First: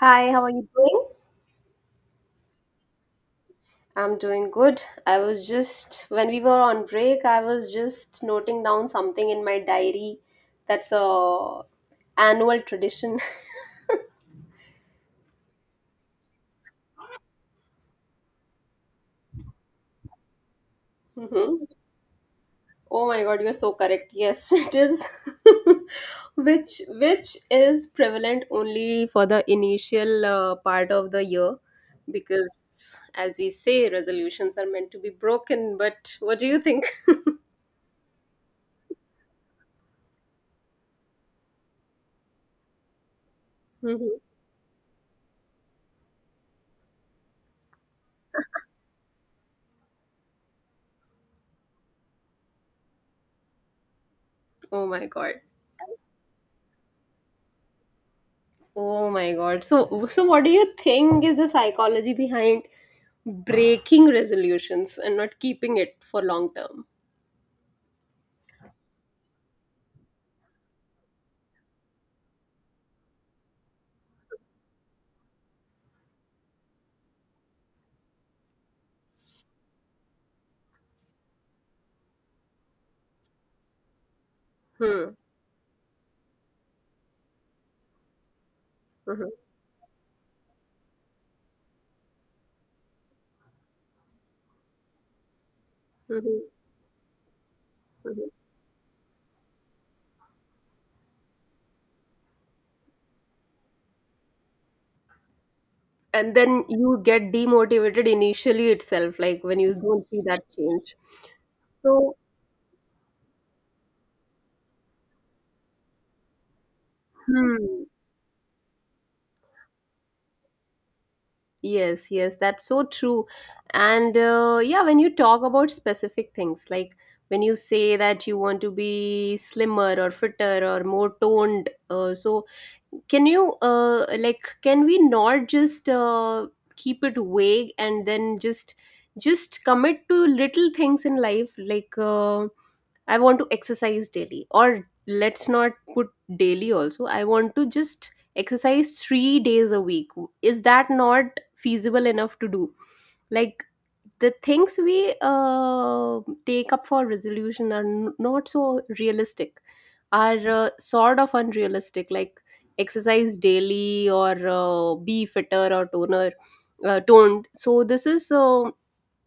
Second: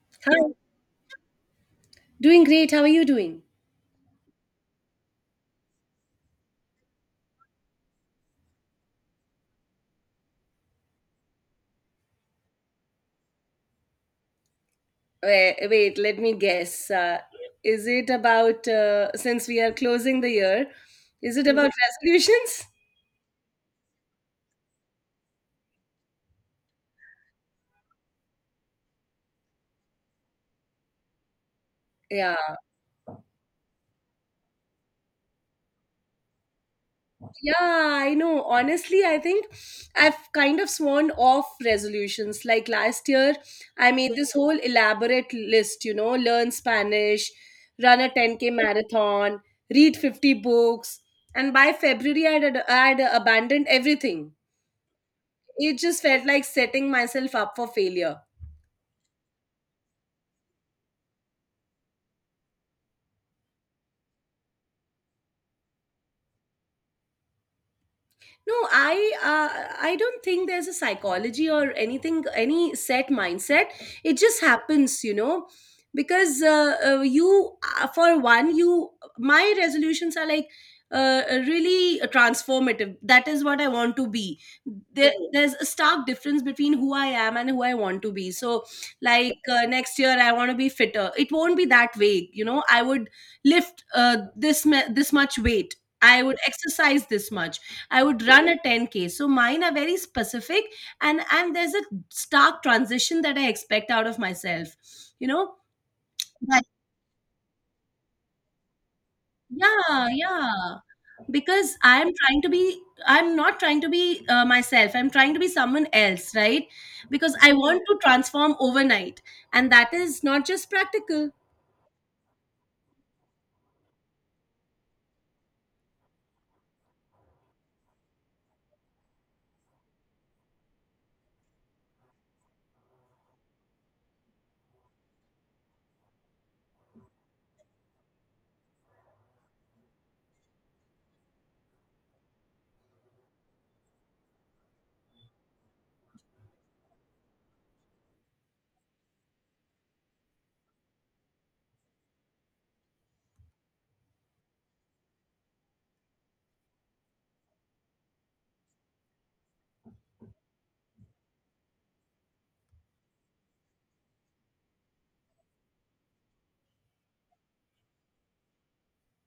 Hi, Hi, how are you doing? doing great. How are you doing? I'm doing good. I was just, when we were on break, I was just noting down something in my diary that's a annual tradition. Wait, wait, let me guess. Is it about, since we are closing the year, is it Mhm. about resolutions? Oh my God, you're so correct. Yes, it is. Which is prevalent only for the initial part of the year Yeah. because as we say, resolutions are meant to be broken, but what do you think? Yeah, I know. Honestly, I think I've kind of sworn off resolutions. Like last year, I made Mhm. this whole elaborate list, you know, learn Spanish, run a 10K marathon, read 50 books. And by February, I would abandoned everything. Oh my God. It just felt like setting myself up for failure. Oh my God. So what do you think is the psychology behind breaking resolutions and not keeping it for long term? No, I don't think there's a psychology or anything, any set mindset. It just happens, you know, because you for one you my resolutions are like really transformative. That is what I want to be. Hmm. Mhm. There's a stark difference between who I am and who I want to be. So, Mhm. like, next year, I want to be fitter. It won't be that vague, you know. I would lift this much weight. I would Mhm. exercise this much. I would Mhm. run a 10K. So mine are very specific, and there's a stark transition that I expect out of myself. You know? And then you get demotivated initially itself, like when you Yeah, don't see that yeah. change. Because So, I'm not trying to be myself. I'm trying to be someone else, right? Because I want hmm. to transform overnight, and that is not just practical. Yes, yes, that's so true. And yeah, when you talk about specific things, like when you say that you want to be slimmer or fitter or more toned, so can you like can we not just keep it vague and then just commit to little things in life like I want to exercise daily, or let's not put daily also, I want to just exercise 3 days a week. Is that not feasible enough to do, like the things we take up for resolution are not so realistic, are sort of unrealistic, like exercise daily or be fitter or toner toned. So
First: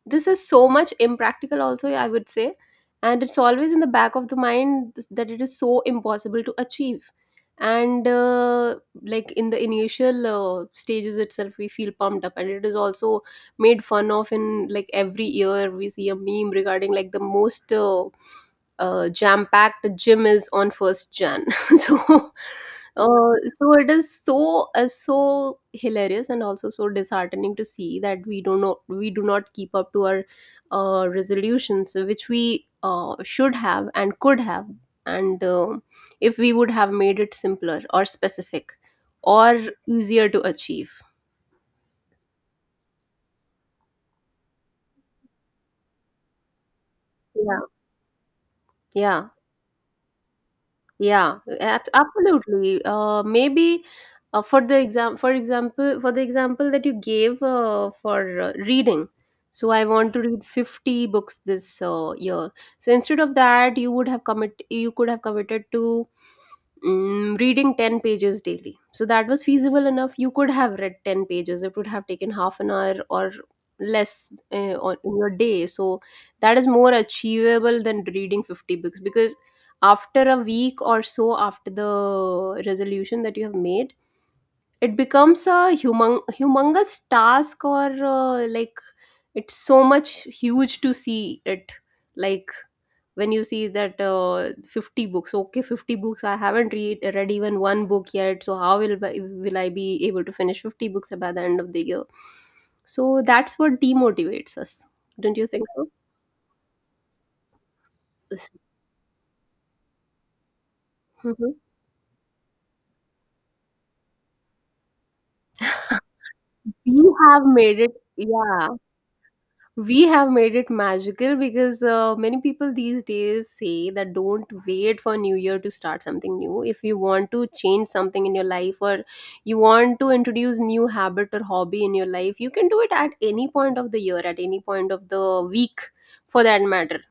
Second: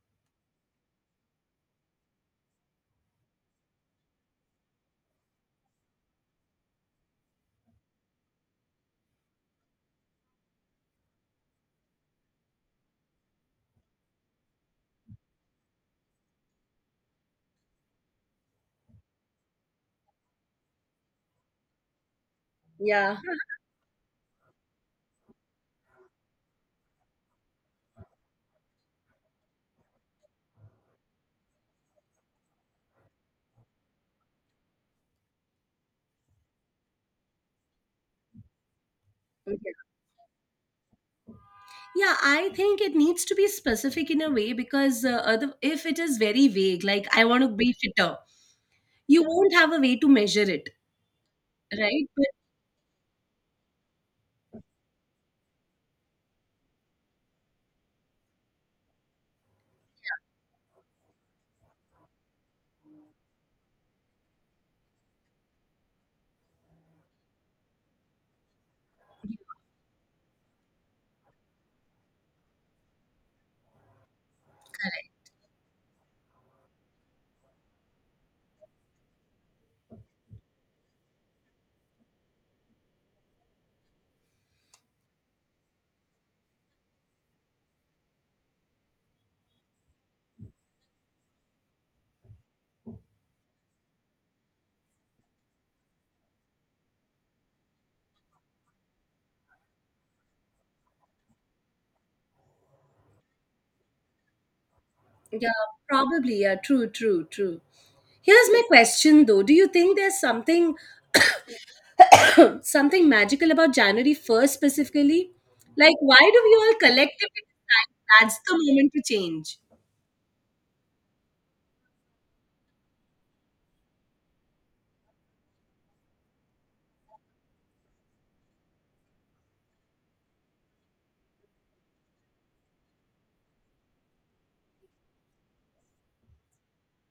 this is so much impractical also, I would say, and it's always in the back of the mind that it is so impossible to achieve. And like in the initial stages itself we feel pumped up, and it is also made fun of in, like, every year we see a meme regarding like the most jam packed gym is on first Jan. So Yeah. uh, so it is so so hilarious and also so disheartening to see that we do not know, we do not keep up to our resolutions which we should have and could have, and if we would have made it simpler or specific or easier to achieve. Yeah, I think it needs to be specific in a way because if it is very vague, like I want to Yeah, be fitter, you yeah. won't have a way to measure it, Yeah, right? But absolutely. Maybe for the for example, for the example that you gave for reading. So I want to read 50 books this year. So instead of that, you would have commit you could have committed to reading 10 pages daily, so that was feasible enough. You could have read 10 pages, it would have taken half an hour or less on in your day. So that is more achievable than reading 50 books, because after a week or so after the resolution that you have made, it becomes a humongous task, or like it's so much huge to see it, like when you see that 50 books, okay, 50 books I haven't read even one book yet, so how will will I be able to finish 50 books by the end of the year? So that's what demotivates us, don't you yeah, think so? probably. Yeah, true, true, true. Here's my question though. Do you think there's something, Mhm. something magical about January 1st specifically? Like why do we all we collectively have made it decide that's the yeah, moment to change? we have made it magical because many people these days say that don't wait for new year to start something new. If you want to change something in your life, or you want to introduce new habit or hobby in your life, you can do it at any point of the year, at any point of the week, for that matter.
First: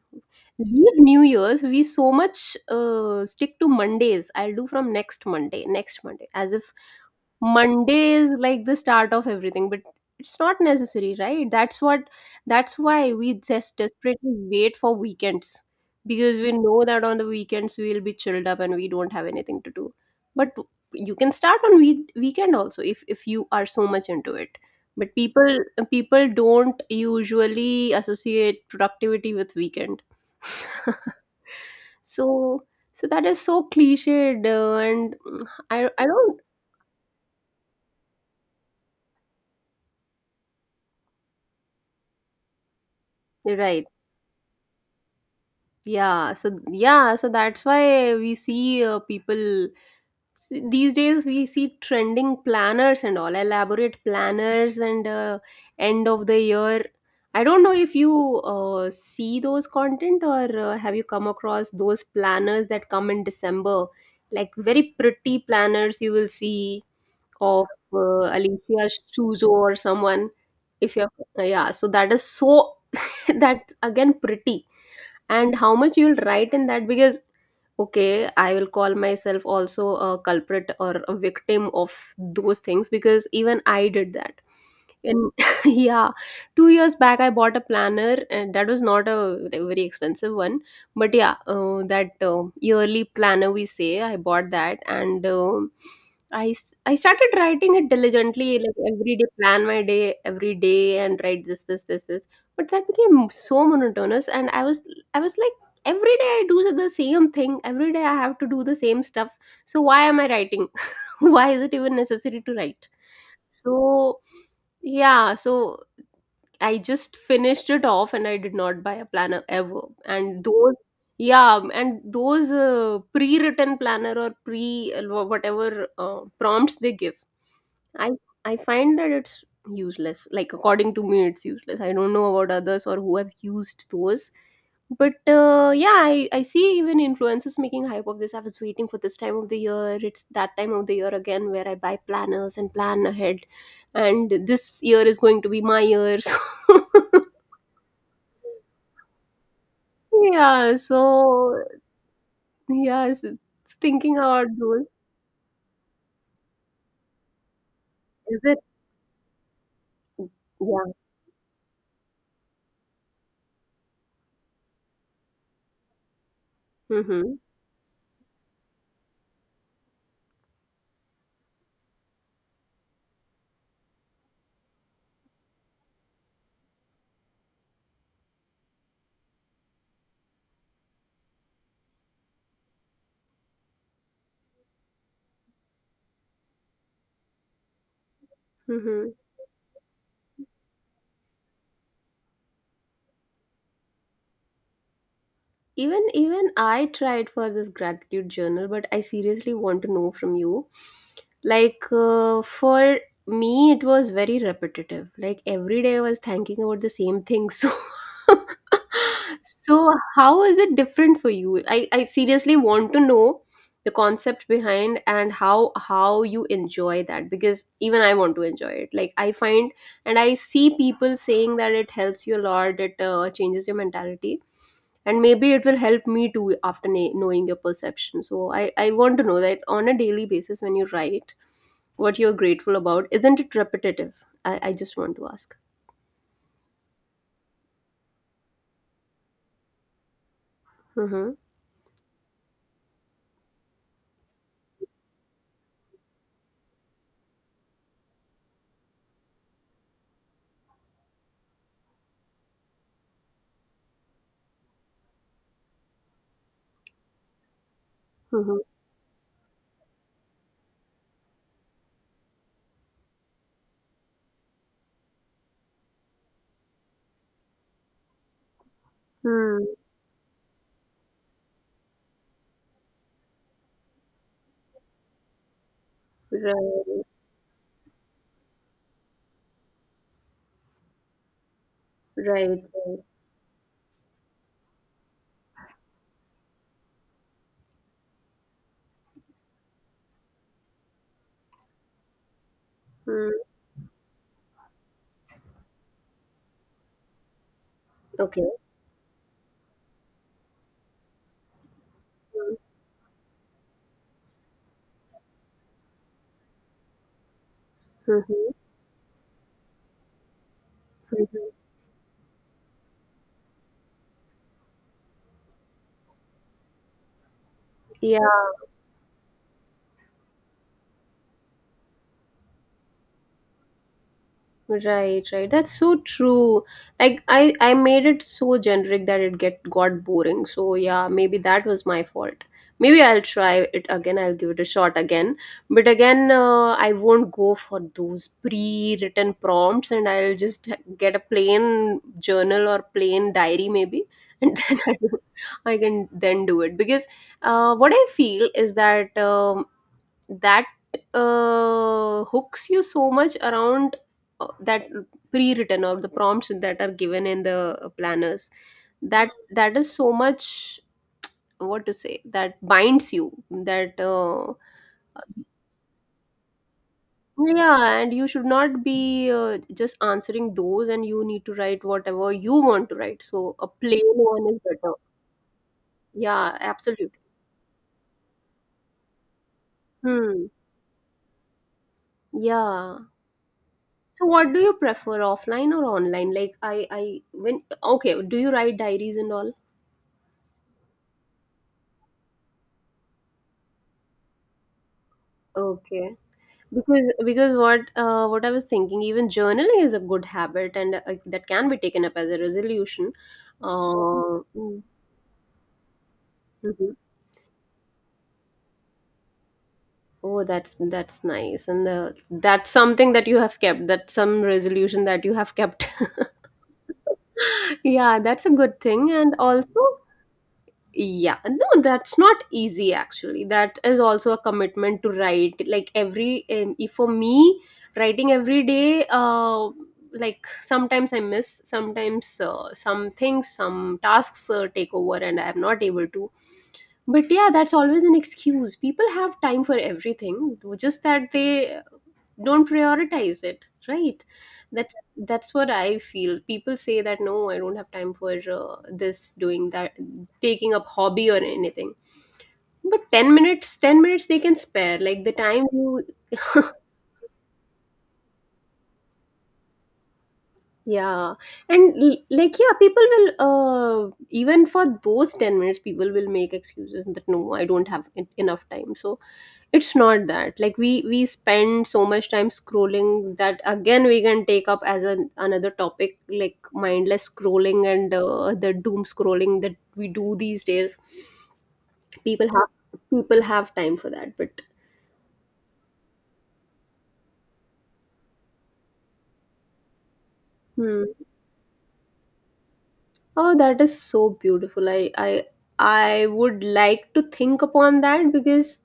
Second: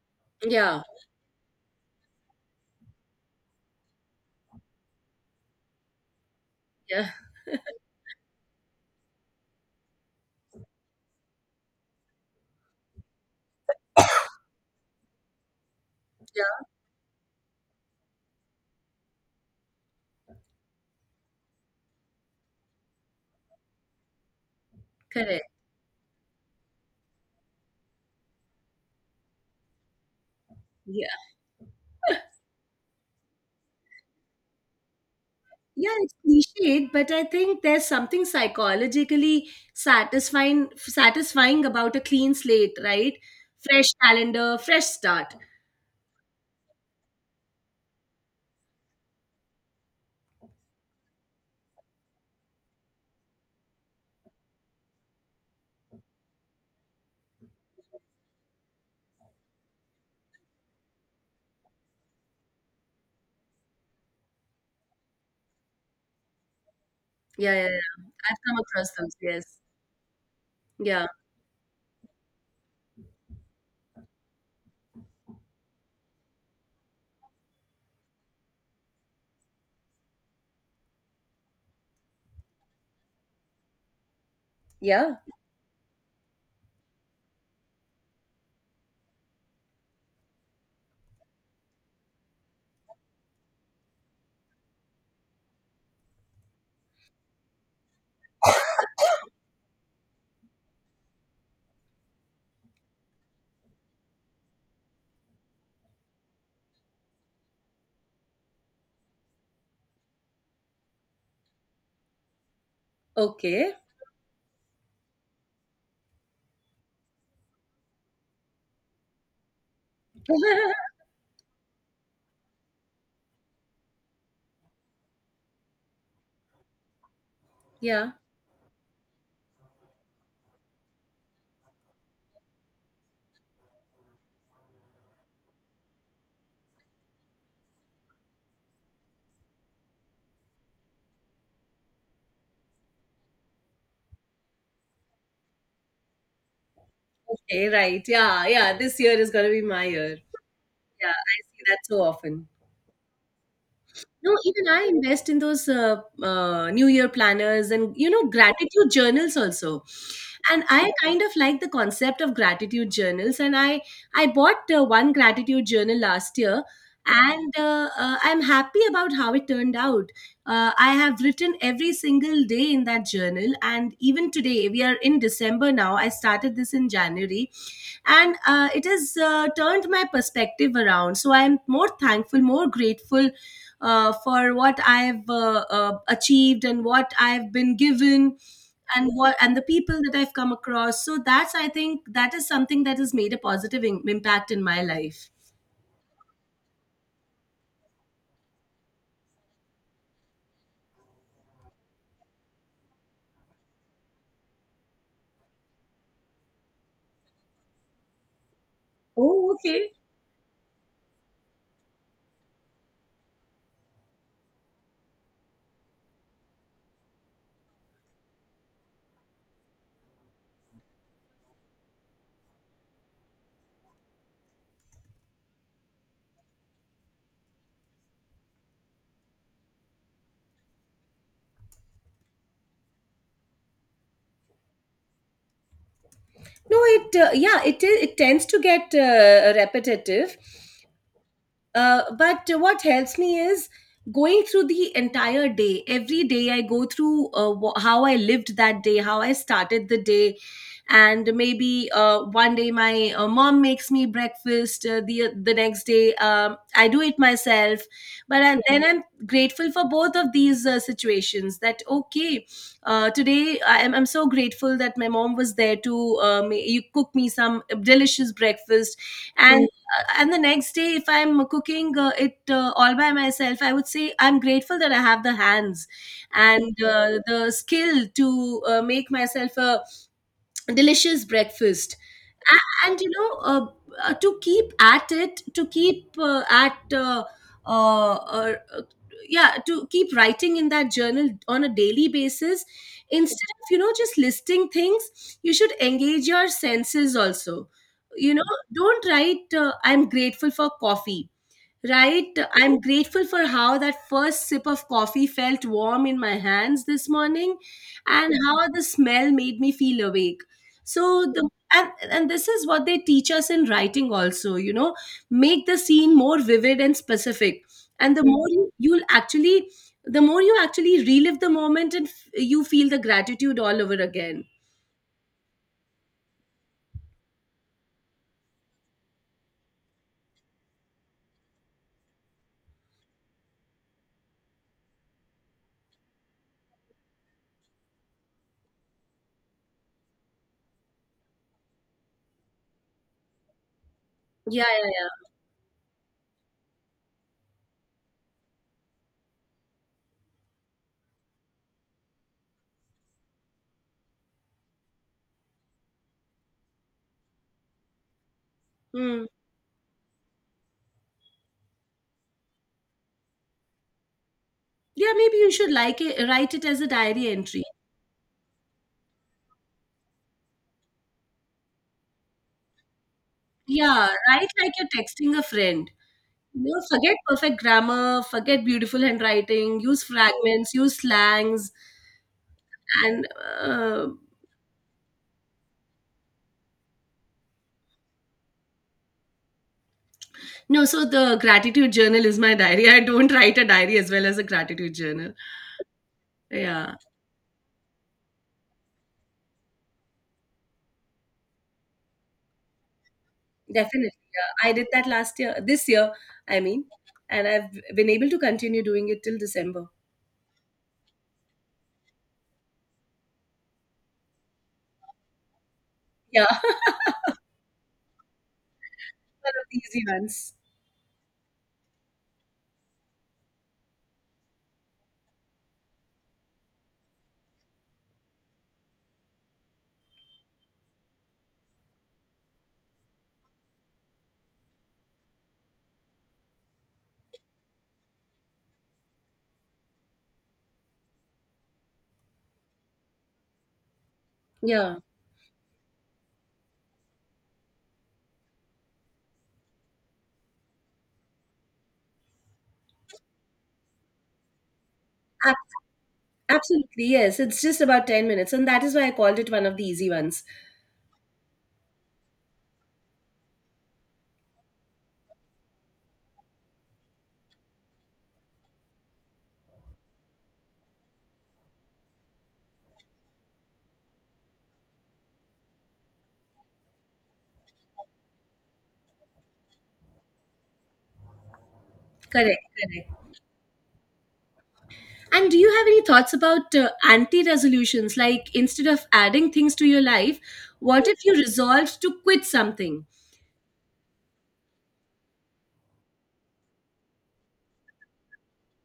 Yeah, Leave new year's, we so much stick to Mondays. I'll do from next Monday, next Monday as if yeah, Monday is like the start of everything. But it's not necessary, right? That's what, that's why we just desperately wait for weekends, because we yeah, know that on the weekends we'll be chilled up and we don't have anything to do. But you can start on weekend also if you are so much into it. But correct. people don't usually associate productivity with weekend. So so that is so cliched, and I Yeah, I don't. it's cliched, but I think there's something psychologically satisfying about a clean slate, right? Right. Fresh calendar, fresh start. Yeah, so yeah, so that's why we see people, these days we see trending planners and all elaborate planners and end of the year. I don't know if you see those content, or have you come across those planners that come in December, like very pretty planners you will see Yeah, of yeah, yeah. uh, I've come across Alicia those. Chuzo Yes. or someone. If Yeah. you're, yeah, so that is so that's again pretty, and how much you'll write in that, because, okay, I will call myself also a culprit or a victim of those things, because even I did that. Yeah. And yeah, 2 years back I bought a planner, and that was not a very expensive one, but yeah, that yearly planner we say, I bought that. And um, I started writing it diligently, like every day plan my day, every day, and write this, this, this, this. But that became so monotonous, and I was like every day I do the same thing, every day I have to do the same stuff, so why am I writing? Why is it even necessary to write? Okay. So yeah, so I just finished it off, and I did not buy a planner ever. And those, yeah, and those pre-written planner, or pre whatever prompts they give, I Yeah. I find that it's useless. Like according to me, it's useless. I don't know about others, or who have used those. But yeah, I see even influencers making hype of this. I was waiting for this time of the year. It's that time of the year again where I buy planners and plan ahead, and this year is going to be my year. So Okay. Right. Yeah. Yeah. This year is gonna be my year. yeah, Yeah. I see so that so often. yes, thinking No, about even I those. invest in those New Year planners and, you know, Is it? gratitude journals also. And I Yeah. kind of like the concept of gratitude journals. And I bought one gratitude journal last year, Mm-hmm. and I'm happy about how it turned out. I have written every single day in that journal, and even today we are in December now. I started this in January, and it has turned my perspective around, so I'm more thankful, more grateful for what I've achieved and what I've been given, and Mm-hmm. what and the people that I've come across. So that's, I think that is something that has made a impact in my life. Even even I tried for this gratitude journal, but I seriously want to know from you, like for me it was very repetitive, like every day I was thinking about the same thing. So Oh, so okay. how is it different for you? I seriously want to know the concept behind, and how you enjoy that, because even I want to enjoy it. Like I find, and I see people saying that it helps you a lot, it changes your mentality, and maybe it will help me too after knowing your perception. So I want to know that on a daily basis, when you write what you're grateful about, isn't it repetitive? I just want to ask. No, it yeah, it tends to get repetitive. Mm-hmm. But what helps me is going through the entire day. Every day I go through how I lived that day, how I started the day. And maybe one day my mom makes me breakfast. The next day I do it myself. Mm-hmm. Then I'm grateful for both of these situations. That okay, today I'm so grateful that my mom was there to ma- you cook me some delicious breakfast, Mm, and and the next day if I'm cooking, it all by myself, I would say I'm grateful that I have the hands and right, the skill to make myself a delicious breakfast. right, right. And you know, to keep at it, to keep at uh, uh, yeah, to keep writing in that journal on a daily basis, Mm, instead of, you know, just listing things. You should engage your senses also, you okay. know. Don't write I'm grateful for coffee, right? I'm grateful for how that first sip of coffee felt warm in my hands this morning and Mm-hmm. how the smell made me feel awake. So the Mm-hmm. And this is what they teach us in writing also, you know, make the scene more vivid and specific. And Yeah. You'll actually, the more you actually relive the moment and you feel the gratitude all over again. Right, right. That's so true. Like I made it so generic that it get got boring. So yeah, maybe that was my fault. Maybe I'll try it again. I'll give it a shot again. But again, I won't go for those pre-written prompts, and I'll just get a plain journal or plain diary maybe. And Yeah, then yeah, I can then do it, because what I feel is that that hooks you so much around that pre-written, or the prompts that are given in the planners, yeah. Hmm. that that is so much, what to say, that binds you that Yeah, maybe you should write it as a diary entry. yeah, and you should not be just answering those, and you need to write whatever you want to write, so a Yeah, plain write one is like you're better. texting a friend. Yeah, No, absolutely. forget perfect grammar, forget beautiful handwriting, use Hmm. fragments, use slangs, Yeah. and uh, So what do you prefer, offline or online? Like I when, okay, do you write diaries and all? no. So the gratitude journal is my diary. I don't write a diary as well as a gratitude journal. Okay. Yeah, Because what I was thinking, even journaling is a good habit, and that can be taken up as a resolution. definitely. Uh, Yeah. I mm, did that last year, this year, I mean, mhm. and I've been able to continue doing it till December. Oh, that's nice, and that's something that you have kept. That's some resolution that you have kept. Yeah, one Yeah, that's a good thing. And of the also, easy ones. yeah, no, that's not easy actually. That is also a commitment to write. Like every, if for me, writing every day, like sometimes I miss, sometimes some things, some tasks take over and I am not able to. But yeah, that's always an excuse. People have time for everything, though just that they don't prioritize it, right? that's Yeah, that's what I feel. People say that no, I don't have time for this doing that, taking up hobby or anything, but 10 minutes they can spare, like the ab- time you absolutely. Yes, it's just about 10 minutes, and that is why I called it one of the easy ones. yeah, and like yeah, people will even for those 10 minutes people will make excuses that no, I don't have enough time. So it's not that. Like we spend so much time scrolling, that again we can take up as an another topic, like mindless scrolling and the doom scrolling that we do these days. People Correct, have correct. people have time for that, but And do you have any thoughts about anti resolutions? Like instead of adding things to your life, hmm. what if you resolved to quit something? Oh, that is so beautiful. I I would like to think upon that. Because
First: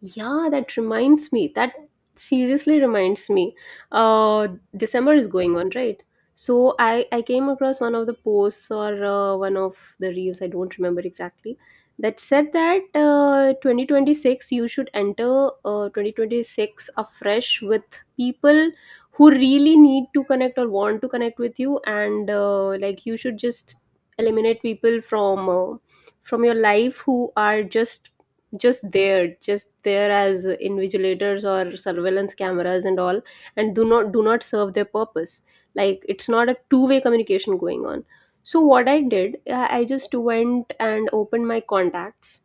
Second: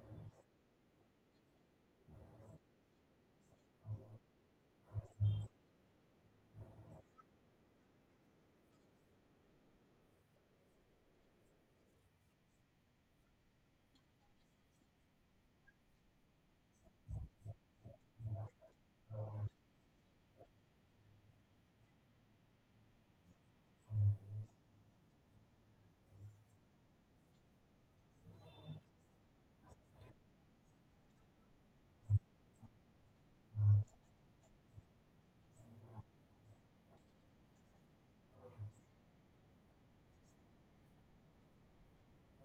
yeah, that reminds me. That seriously reminds me. Uh, December is going on, right? So I came across one of the posts or one of the reels. I don't remember exactly. That said that 2026, you should enter 2026 afresh with people who really need to connect or want to connect with you, and like you should just eliminate people from your life who are just just there as invigilators or surveillance cameras and all, and do not serve their purpose. Like, it's not a two-way communication going on. So what I did, I just went and opened my contacts,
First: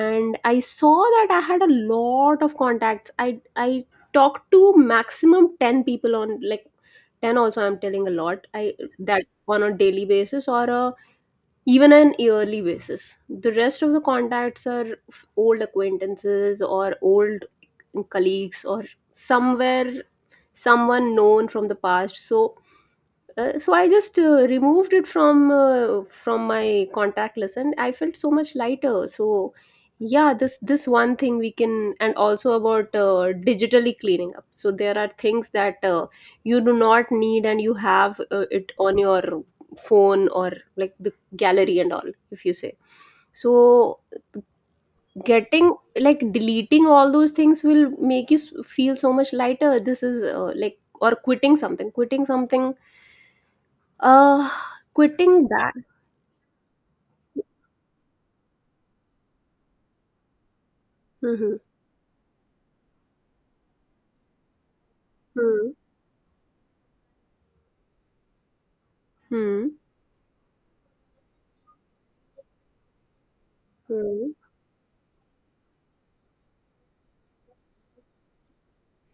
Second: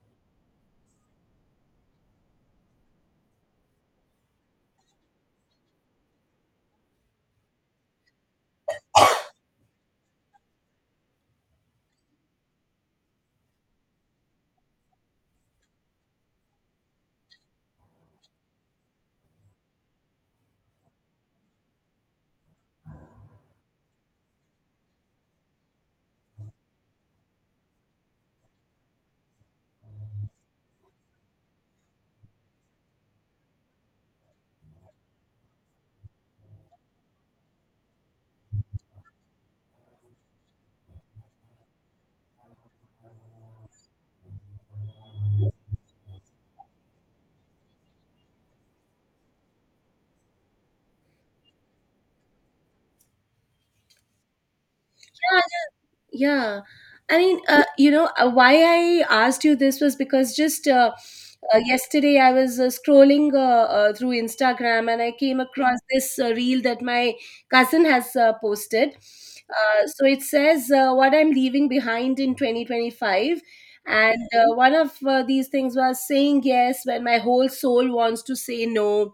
and I saw that I had a lot of contacts. I talked to maximum 10 people on, like, 10 also I'm telling a lot. I that on a daily basis or a even an yearly basis. The rest of the contacts are old acquaintances or old colleagues, or somewhere someone known from the past. So so I just removed it from my contact list, and I felt so much lighter. So yeah, this one thing we can. And also about digitally cleaning up. So there are things that you do not need, and you have it on your phone or like the gallery and all. If you say so, getting like deleting all those things will make you feel so much lighter. This is like or quitting something, quitting something, uh, quitting that. Yeah. I mean, why I asked you this was because just uh, hmm uh, yesterday I was scrolling through Instagram and I came hmm across this reel that my cousin has posted. hmm So it says, "What I'm Leaving Behind in 2025." And Hmm. One of these things was saying yes when my whole soul wants to say no,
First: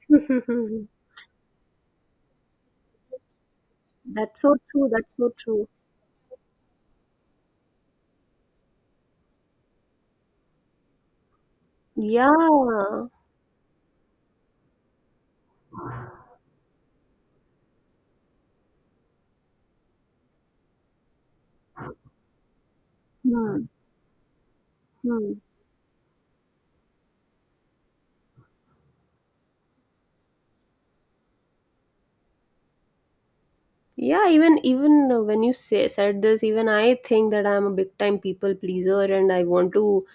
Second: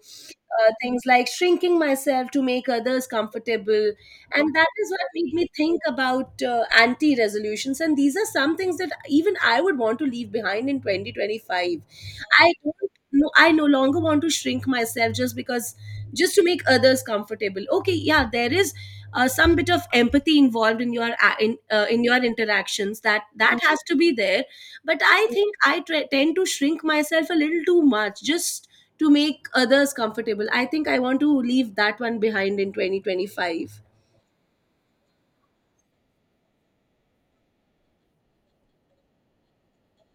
things like shrinking myself to make others comfortable. That's And so that true. is what That's so made me true. think about anti resolutions. And these are some things that even I would want to leave behind in 2025. I don't Yeah. No, I no longer want to shrink myself just to make others comfortable. Okay, yeah, there is some bit of empathy involved in in your interactions. That that Hmm. has to be there. But I Hmm. think I tend to shrink myself a little too much just to make others comfortable. I think I want to leave that one behind in 2025. Yeah, even even when you say said this, even I think that I'm a big time people pleaser, and I want to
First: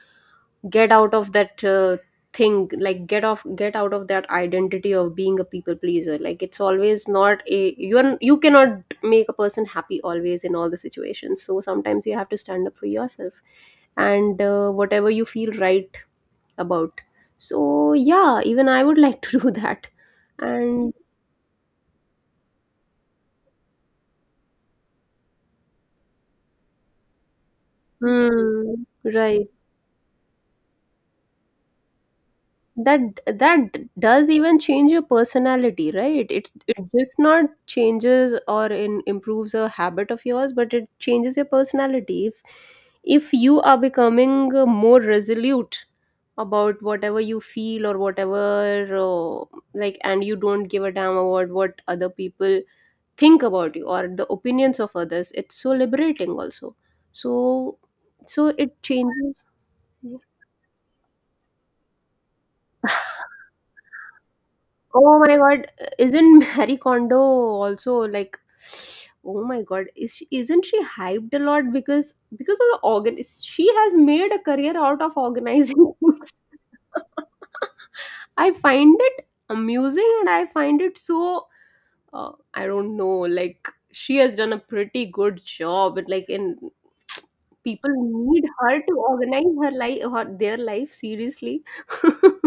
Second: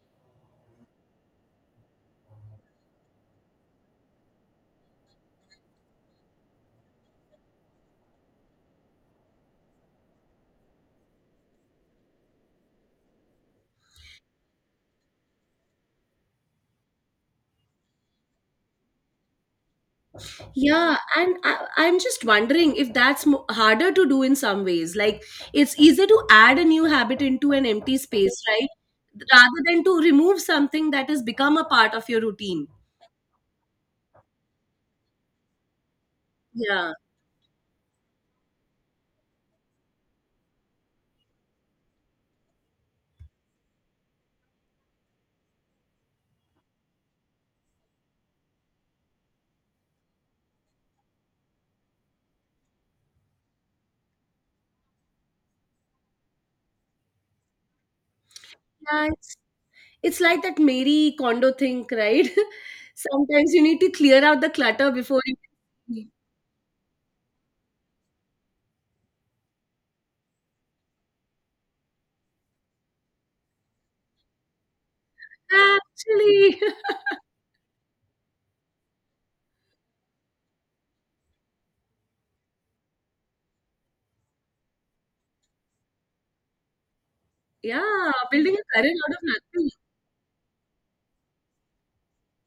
get out of that thing. Like, get out of that identity of being a people pleaser. Like, it's always not a you're you cannot make a person happy always in all the situations. So sometimes you have to stand up for yourself and whatever you feel right about. So yeah, even I would like to do that. And Yeah, and I'm just wondering if that's harder to do in some ways. Like, it's easier to add a new habit into an empty space, right? hmm, right. Rather than to remove something that has become a part of your routine. That does even change your personality, right? It's it Yeah. just not changes or improves a habit of yours, but it changes your personality. If you are becoming more resolute about whatever you feel or whatever like, and you don't give a damn about what other people think about you or the opinions of others. It's so liberating also. So so it Yeah, it's, changes. it's like that Mary Kondo thing, right? Sometimes you need to clear out the clutter Oh before you. my God, isn't Marie Kondo also, like? Oh my God, is she, isn't she hyped a lot because of the organ? She has made a career out of organizing things. Actually, I find it amusing, and I find it so I don't know. Like, she has done a pretty good job, and like in people yeah, need building a her career to out of organize nothing. her life, her their life seriously.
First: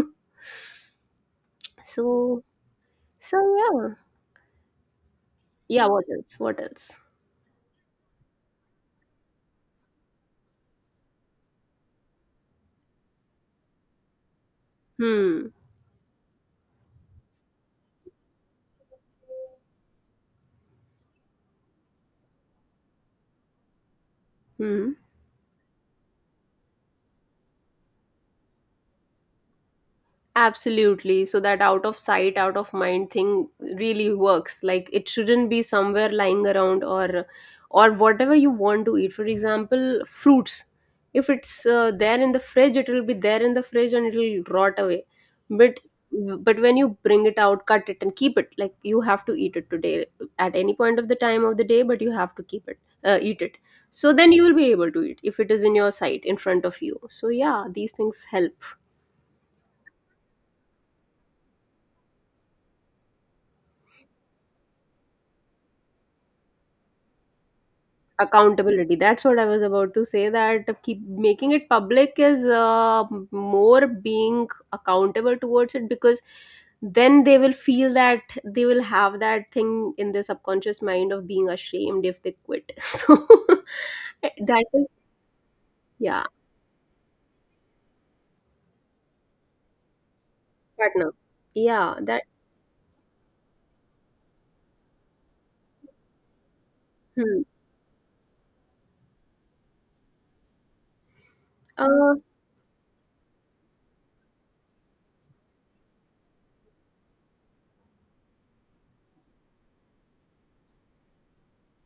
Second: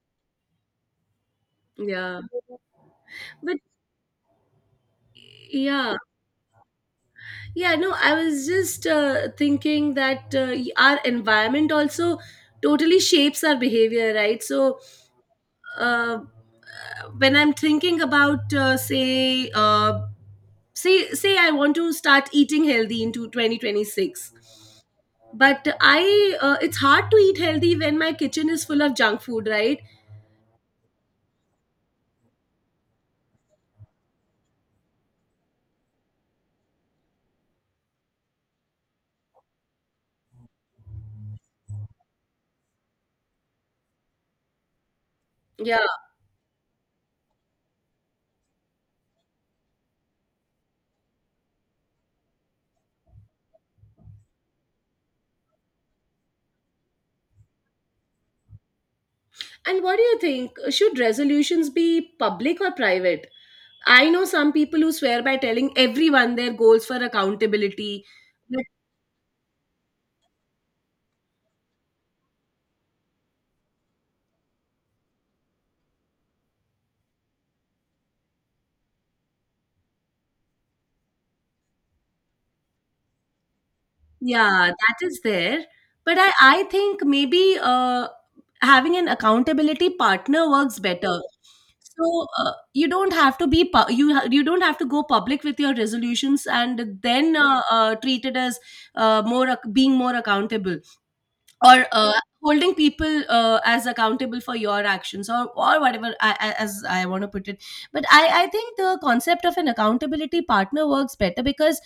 Yeah. So so But yeah. Yeah, yeah. what else? What else? Yeah, no, I was just thinking that our environment also totally shapes our behavior, right? So Hmm. uh, when I'm thinking about, uh, I want to start eating healthy into 2026, Hmm. but it's hard to eat healthy when my kitchen is full of junk food, right? Absolutely. So that out of sight, out of mind thing really works. Like, it shouldn't be somewhere lying around, or whatever you want to eat. For example, fruits. If it's there in the fridge, it will be there in the fridge and it will rot away. But Yeah. but when you bring it out, cut it and keep it. Like, you have to eat it today at any point of the time of the day, but you have to keep it, eat it. So then you will be able to eat if it is in your sight, in front of you. So yeah, these things help. And what do you think? Should resolutions be public or private? I know some people who swear by telling everyone their goals for accountability. Accountability, that's what I was about to say. That keep making it public is more being accountable towards it, because then they will feel that they will have that thing in their subconscious mind of being ashamed if they quit. So eh, that Yeah, is that is there. But yeah I think maybe having an accountability partner works partner better. yeah that So you don't have to be pu- you ha- you don't have to go public with your resolutions and then hmm. Treat it as being more accountable, or uh holding people as accountable for your actions, or whatever as I want to put it. But I think the concept of an accountability partner works better because,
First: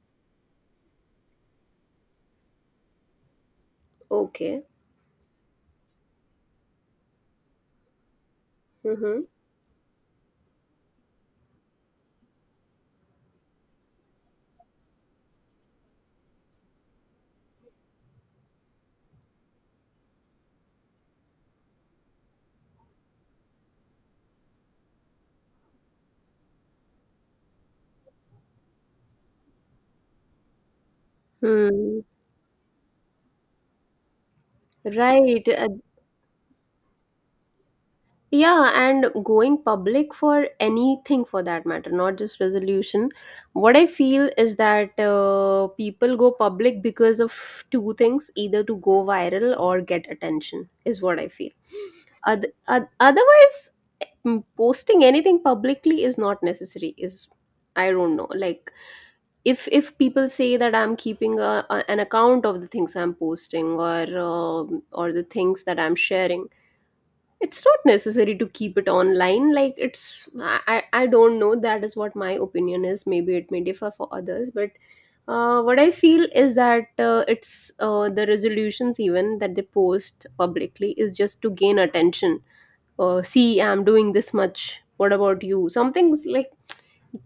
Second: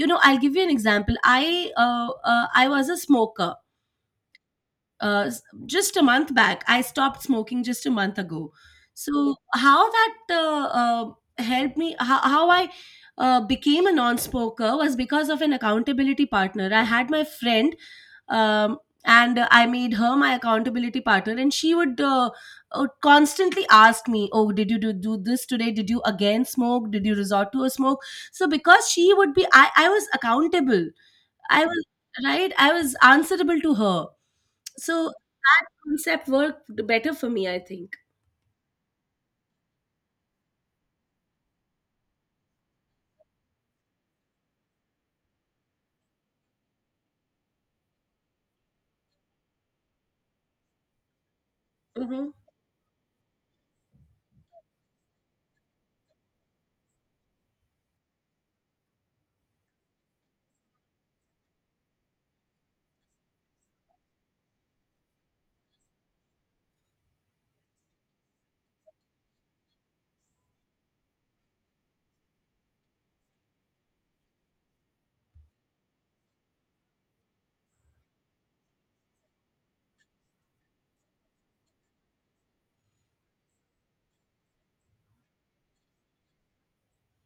you know, I'll give you an example. I was a smoker. okay. Uh, s- just a month back, I stopped smoking just a month ago. Mm-hmm. So how that uh, uh, helped me, how I became a non-smoker was because of an accountability partner. I had my friend, um, and I made her my accountability partner, and she would constantly ask me, "Oh, do this today, did you again smoke, did you resort to a smoke?" So because she would be, I was accountable, I was Hmm. right, I was answerable to her. So Right. that concept worked better for me, I think. Yeah, and going public for anything for that matter, not just resolution. What I feel is that people go public because of two things: either to go viral or get attention, is what I feel. Mm-hmm. Otherwise, mm, posting anything publicly is not necessary. Is I don't know. Like, if people say that I'm keeping a, an account of the things I'm posting or the things that I'm sharing, it's not necessary to keep it online. Like, it's I don't know. That is what my opinion is. Maybe it may differ for others, but what I feel is that it's the resolutions even that they post publicly is just to gain attention. See, I'm doing this much, what about you? Some things like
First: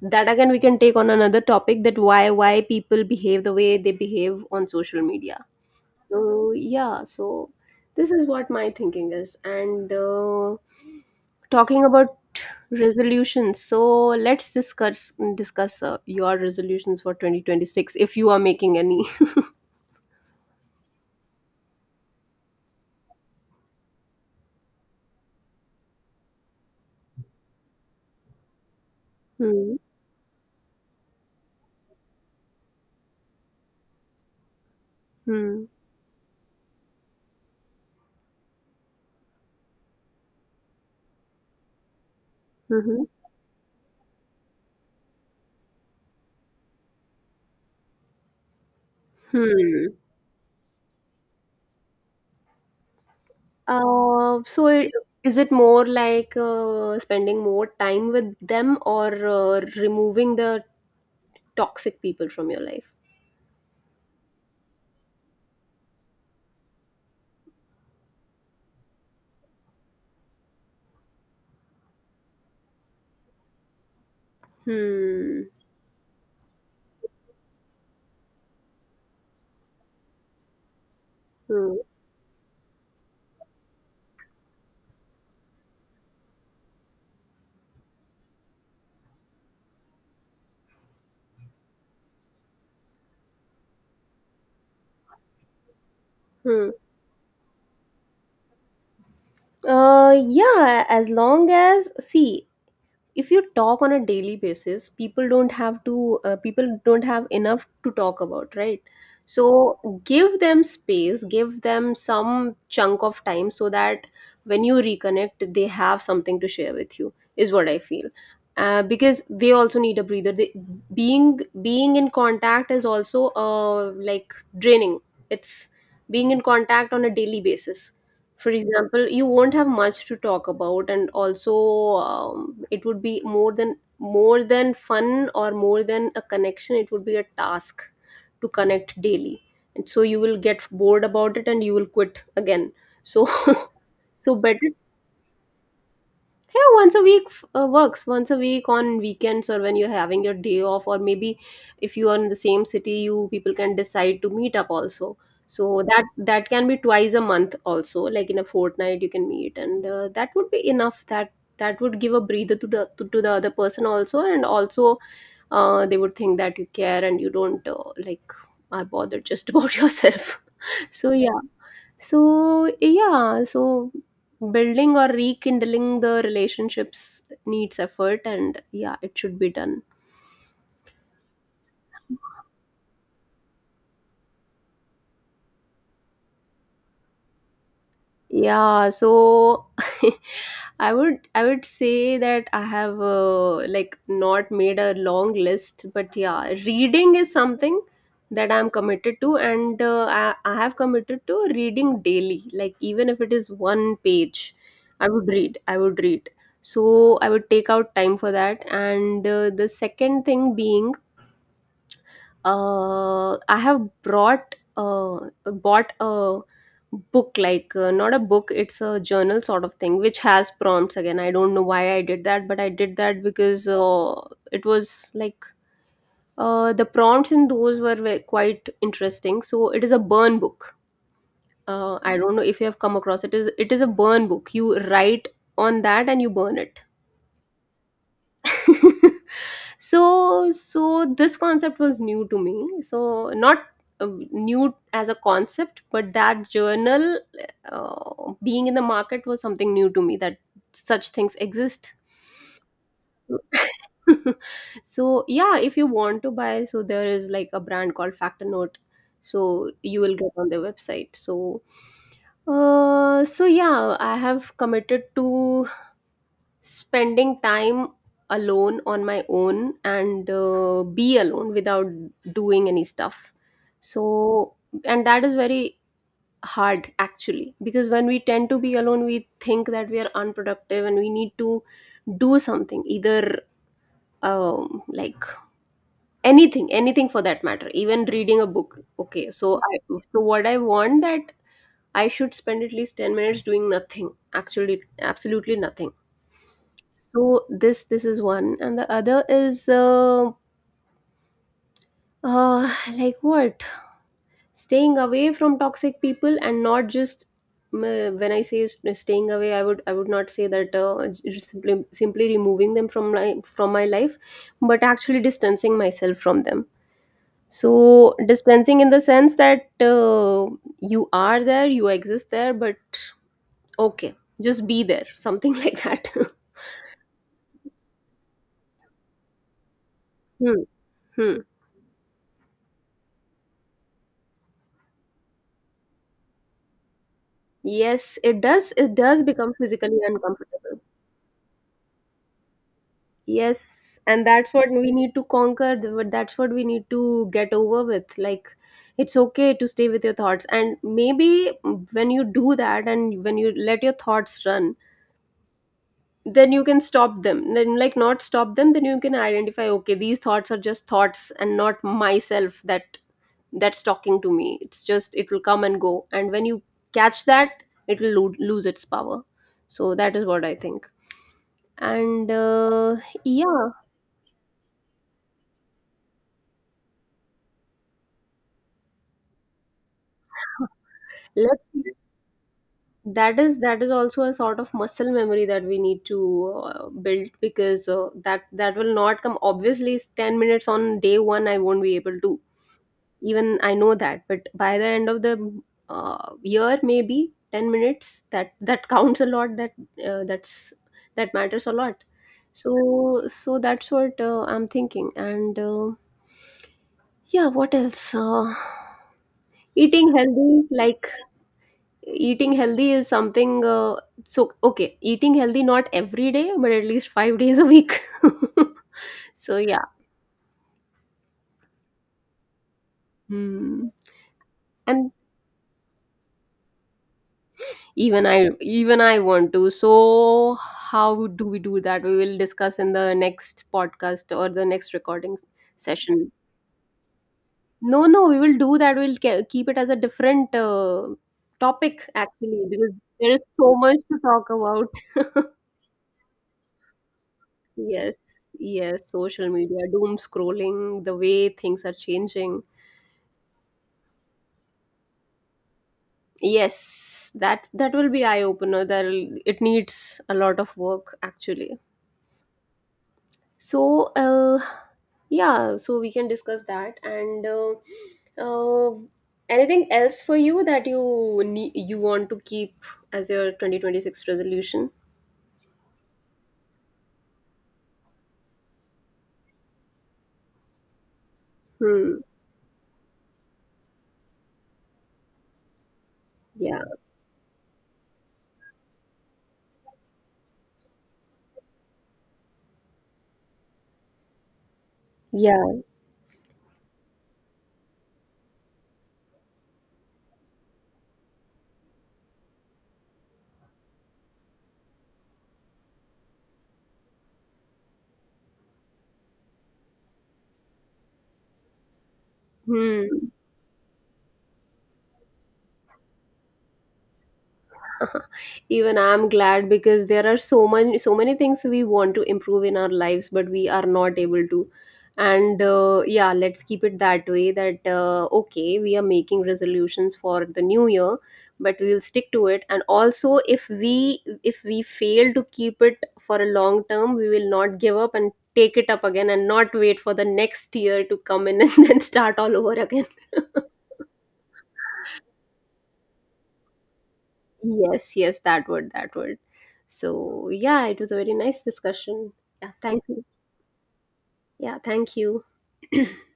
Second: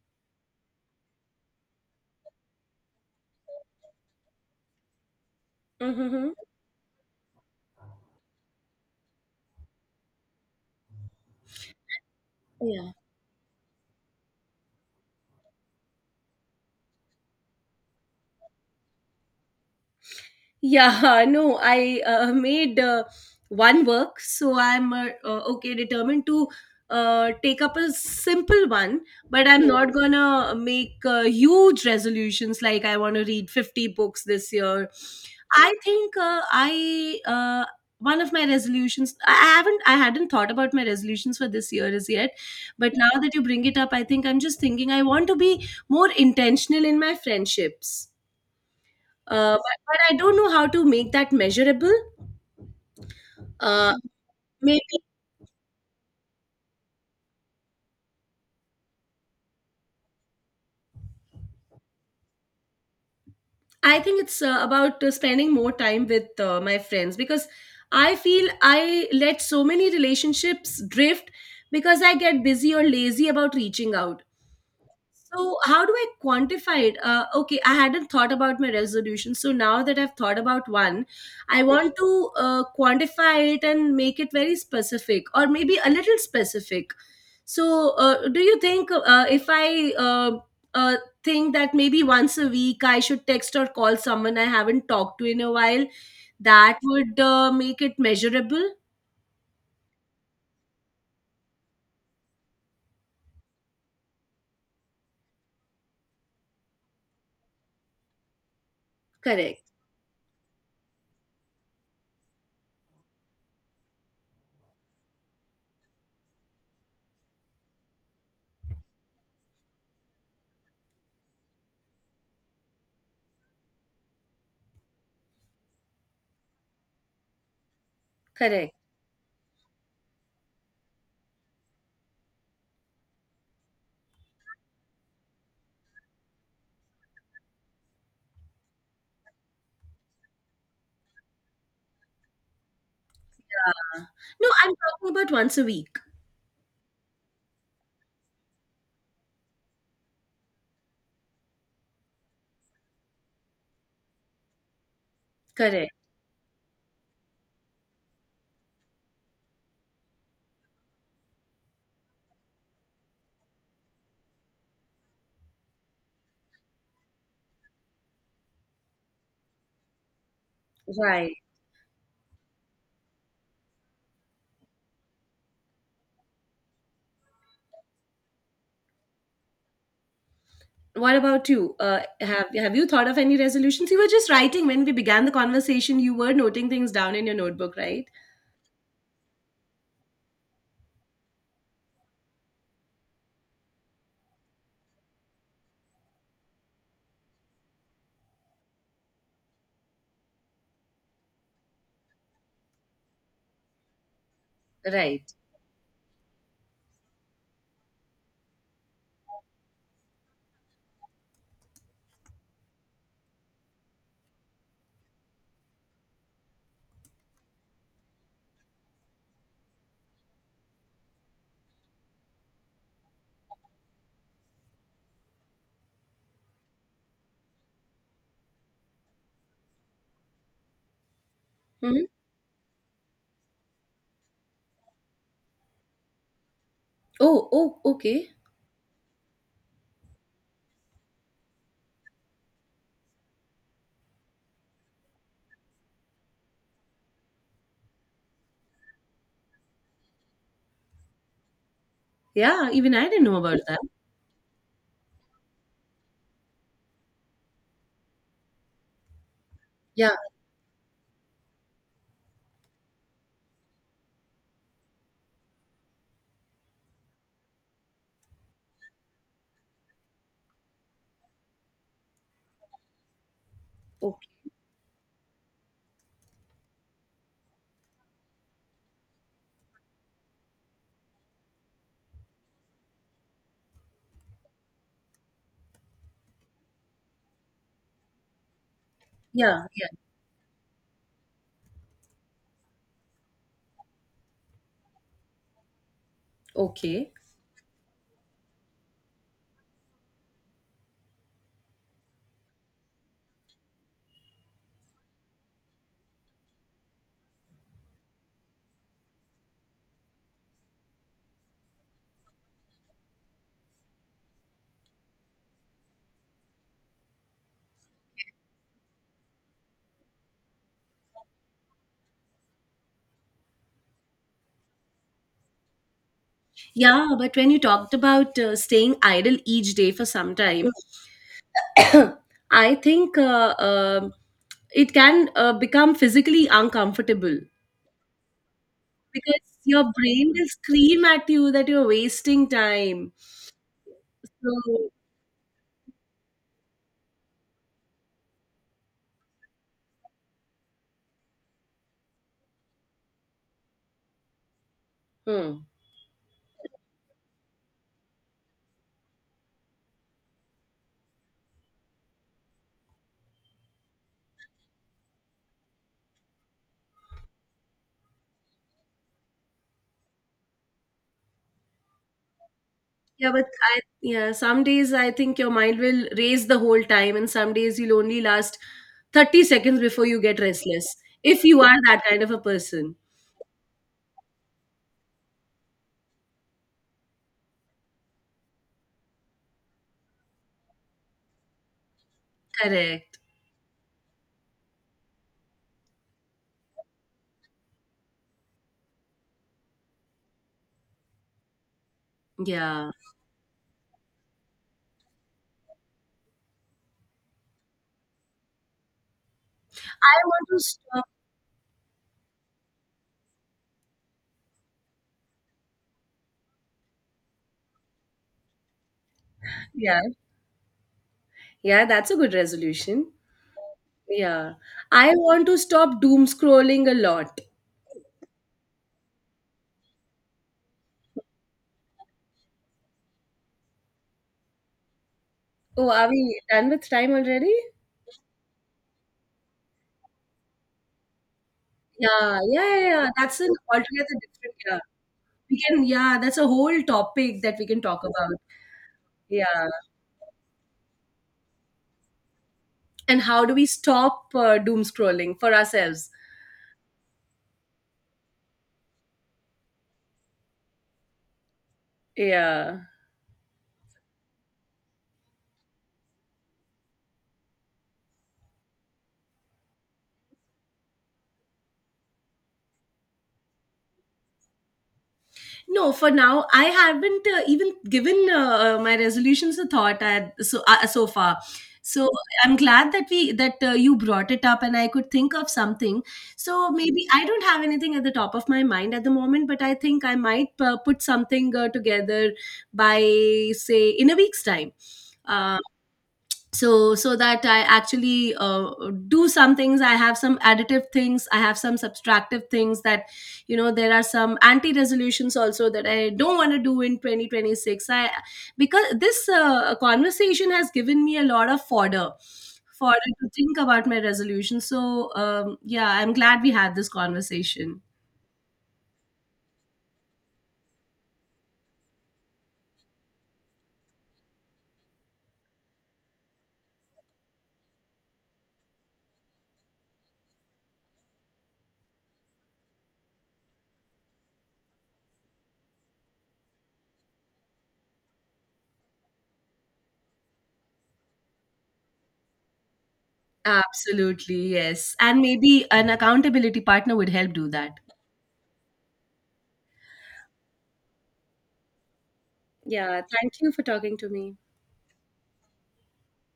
that, again, we can take on another topic, that why people behave the way they behave on social media. Mm-hmm. So yeah, so this is what my thinking is. And talking about Yeah. resolutions, so let's discuss your resolutions for 2026 if you are making any. Yeah, no, I made one work, so I'm okay, determined to take up a simple one, but I'm Hmm. not gonna make huge resolutions like I want to read 50 books this year. Hmm. I think I one of my resolutions, I hadn't thought about my resolutions for this year as yet, but Mm-hmm. now that you bring it up, I think I'm just thinking I want to be more intentional in my friendships. Hmm. But I don't know how to make that measurable. Uh, So maybe it, is it more like spending more time with them, or removing the toxic people from your life? I think it's about spending more time with my friends, because I feel I let so many relationships drift because I get busy or lazy about reaching out. Hmm. So how do I quantify it? Okay, I hadn't thought about my resolution. So now that I've thought about one, I Hmm. want to quantify it and make it very specific, or maybe a little specific. So do you think if I uh, think that maybe once a week I should text or call someone I haven't talked to in a while, Hmm. that would make it measurable? Yeah, as long as, see, if you talk on a daily basis, people don't have to people don't have enough to talk about, right? Correct. So give them space, give them some chunk of time, so that when you reconnect, they have something to share with you, is what I feel. Because they also need a breather. They, being in contact is also like draining. It's being in contact on a daily basis, for Correct. example, you won't have much to talk about. And also it would be more than fun or more than a connection. It would be a task to connect daily, and so you will get bored about it and you will quit again. So so No, better. I'm talking about once a week. Yeah, once a week. Works once a week on weekends, or when you're having your day off, or maybe if you are in the same city, you people can decide to meet up also. So Correct. that that can be twice a month also, like in a fortnight you can meet, and that would be enough. That that would give a breather to the to the other person also. And also they would think that you care and you don't like are bothered just about yourself. So Right. yeah, so, yeah, so building or rekindling the relationships needs effort, and yeah, it should be done. What about you? Have you thought of any resolutions? You were just writing when we began the conversation. You were noting things down in your notebook, right? Yeah, so I would say that I have like not made a long list, but yeah, reading is something that I'm committed to. And I have committed to reading daily. Like, even if it is one page, I would Right. read. I would read. So I would take out time for that. And the second thing being I have brought bought a book, like not a book, it's a journal sort of thing which has prompts. Again, I don't know why I did that, but I did that because it was like the prompts in those were quite interesting. So it is a burn book. Hmm. I don't know if you have come across it. Is It is a burn book, you write on that and you burn it. Oh, oh, okay. So so this concept was new to me. So not new as a concept, but that journal being in the market was something new to me, that such things exist. Yeah, even I didn't know about that. So yeah, if you want to buy, so there is like a brand called Factor Note. So you Yeah, will get on their website. So so yeah, I have committed to spending time alone on my own, and be alone without doing any stuff. okay. So and that is very hard actually, because when we tend to be alone, we think that we are unproductive and we need to do something, either like anything for that matter, even reading a book. Okay, so Yeah, I yeah, so what I want that I should spend at least 10 minutes doing nothing, actually absolutely nothing. okay. So this is one. And the other is like what, staying away from toxic people, and not just mm, when I say staying away, I would not say that simply removing them from my life, but actually distancing myself from them. So distancing in the sense that you are there, you exist there, but okay, just be there, something like that. Yeah, but when you talked about staying idle each day for some Hmm, time, hmm. I think it can become physically uncomfortable Yes, it does. It does because become your physically brain will uncomfortable. scream at you that you're wasting time. Yes, and that's what So, we need to conquer. That's what we need to get over with. Like, it's okay to stay with your thoughts. And maybe when you do that and when you let your thoughts run, hmm. then you can stop them. Then, like, not stop them, then you can identify, okay, these thoughts are just thoughts and not myself that that's talking to me. It's just, it will come and go. And when you catch that, it will lose its power. So, that is what I think. And Yeah, but yeah, some days I think your mind will race the whole time, and some days you'll only last 30 seconds before you get restless. If you let's. are that kind of a person. That is that is also a sort of muscle memory that we need to build. Because that will not come obviously. It's 10 minutes on day 1, I won't be able to Correct. even I know that. But by the end of the year, maybe 10 minutes, that that counts a lot, that that's that matters a lot. Yeah. So so that's what I'm thinking. And yeah, what else? Eating I want to healthy, stop. like eating healthy is something so okay, eating healthy not every day but at least 5 days a week. So yeah. Yeah. Yeah, that's a good resolution. Hmm. Yeah. I And want to stop doom scrolling a lot. even i even I want to. So how do we do that, we will discuss in the next podcast or the next recording Oh, are session. we done with time already? No, no, we will do that, we'll keep it as a different topic Yeah, actually. yeah, yeah, Because yeah. there That's is an so much altogether to talk different. Yeah. about. We can, yeah, that's a whole topic that we can talk Yes, about. yes, Yeah. social media, doom scrolling, the way things are changing. And how do we stop doom scrolling for ourselves? Yes, that that will be eye opener. That it needs a lot of work actually. Yeah, So, yeah, so we can discuss that. And uh, anything else for you that you need, you want to keep as your 2026 resolution? no, for now I haven't even given my resolutions a thought, at, so so far. So Hmm. I'm glad that we that you brought it up and I could think of something. So Yeah. maybe I don't have anything at the top of my mind at the moment, but I think I might put something together by, say, in a week's time. Uh, Yeah. so so that I actually do some things. I have some additive things, I have some subtractive things, that, you know, there are some anti resolutions also that I don't want to do in 2026, I because this conversation has given me a lot of fodder to Hmm. think about my resolution. So yeah, I'm glad we had this conversation. Even I'm glad, because there are so many so many things we want to improve in our lives but we are not able to. And yeah, let's keep it that way, that okay, we are making resolutions for the new year, but we'll stick to it. And also if we fail to keep it for a long term, we will not give up and take it up again, and not wait for the next year to come in, and then start all over again. Absolutely, yes, and maybe an accountability partner would help do that. Yes, yes, that would, that would. So, yeah, it was a very nice discussion. Yeah, Yeah, thank you. thank you for talking to me. Yeah, thank you.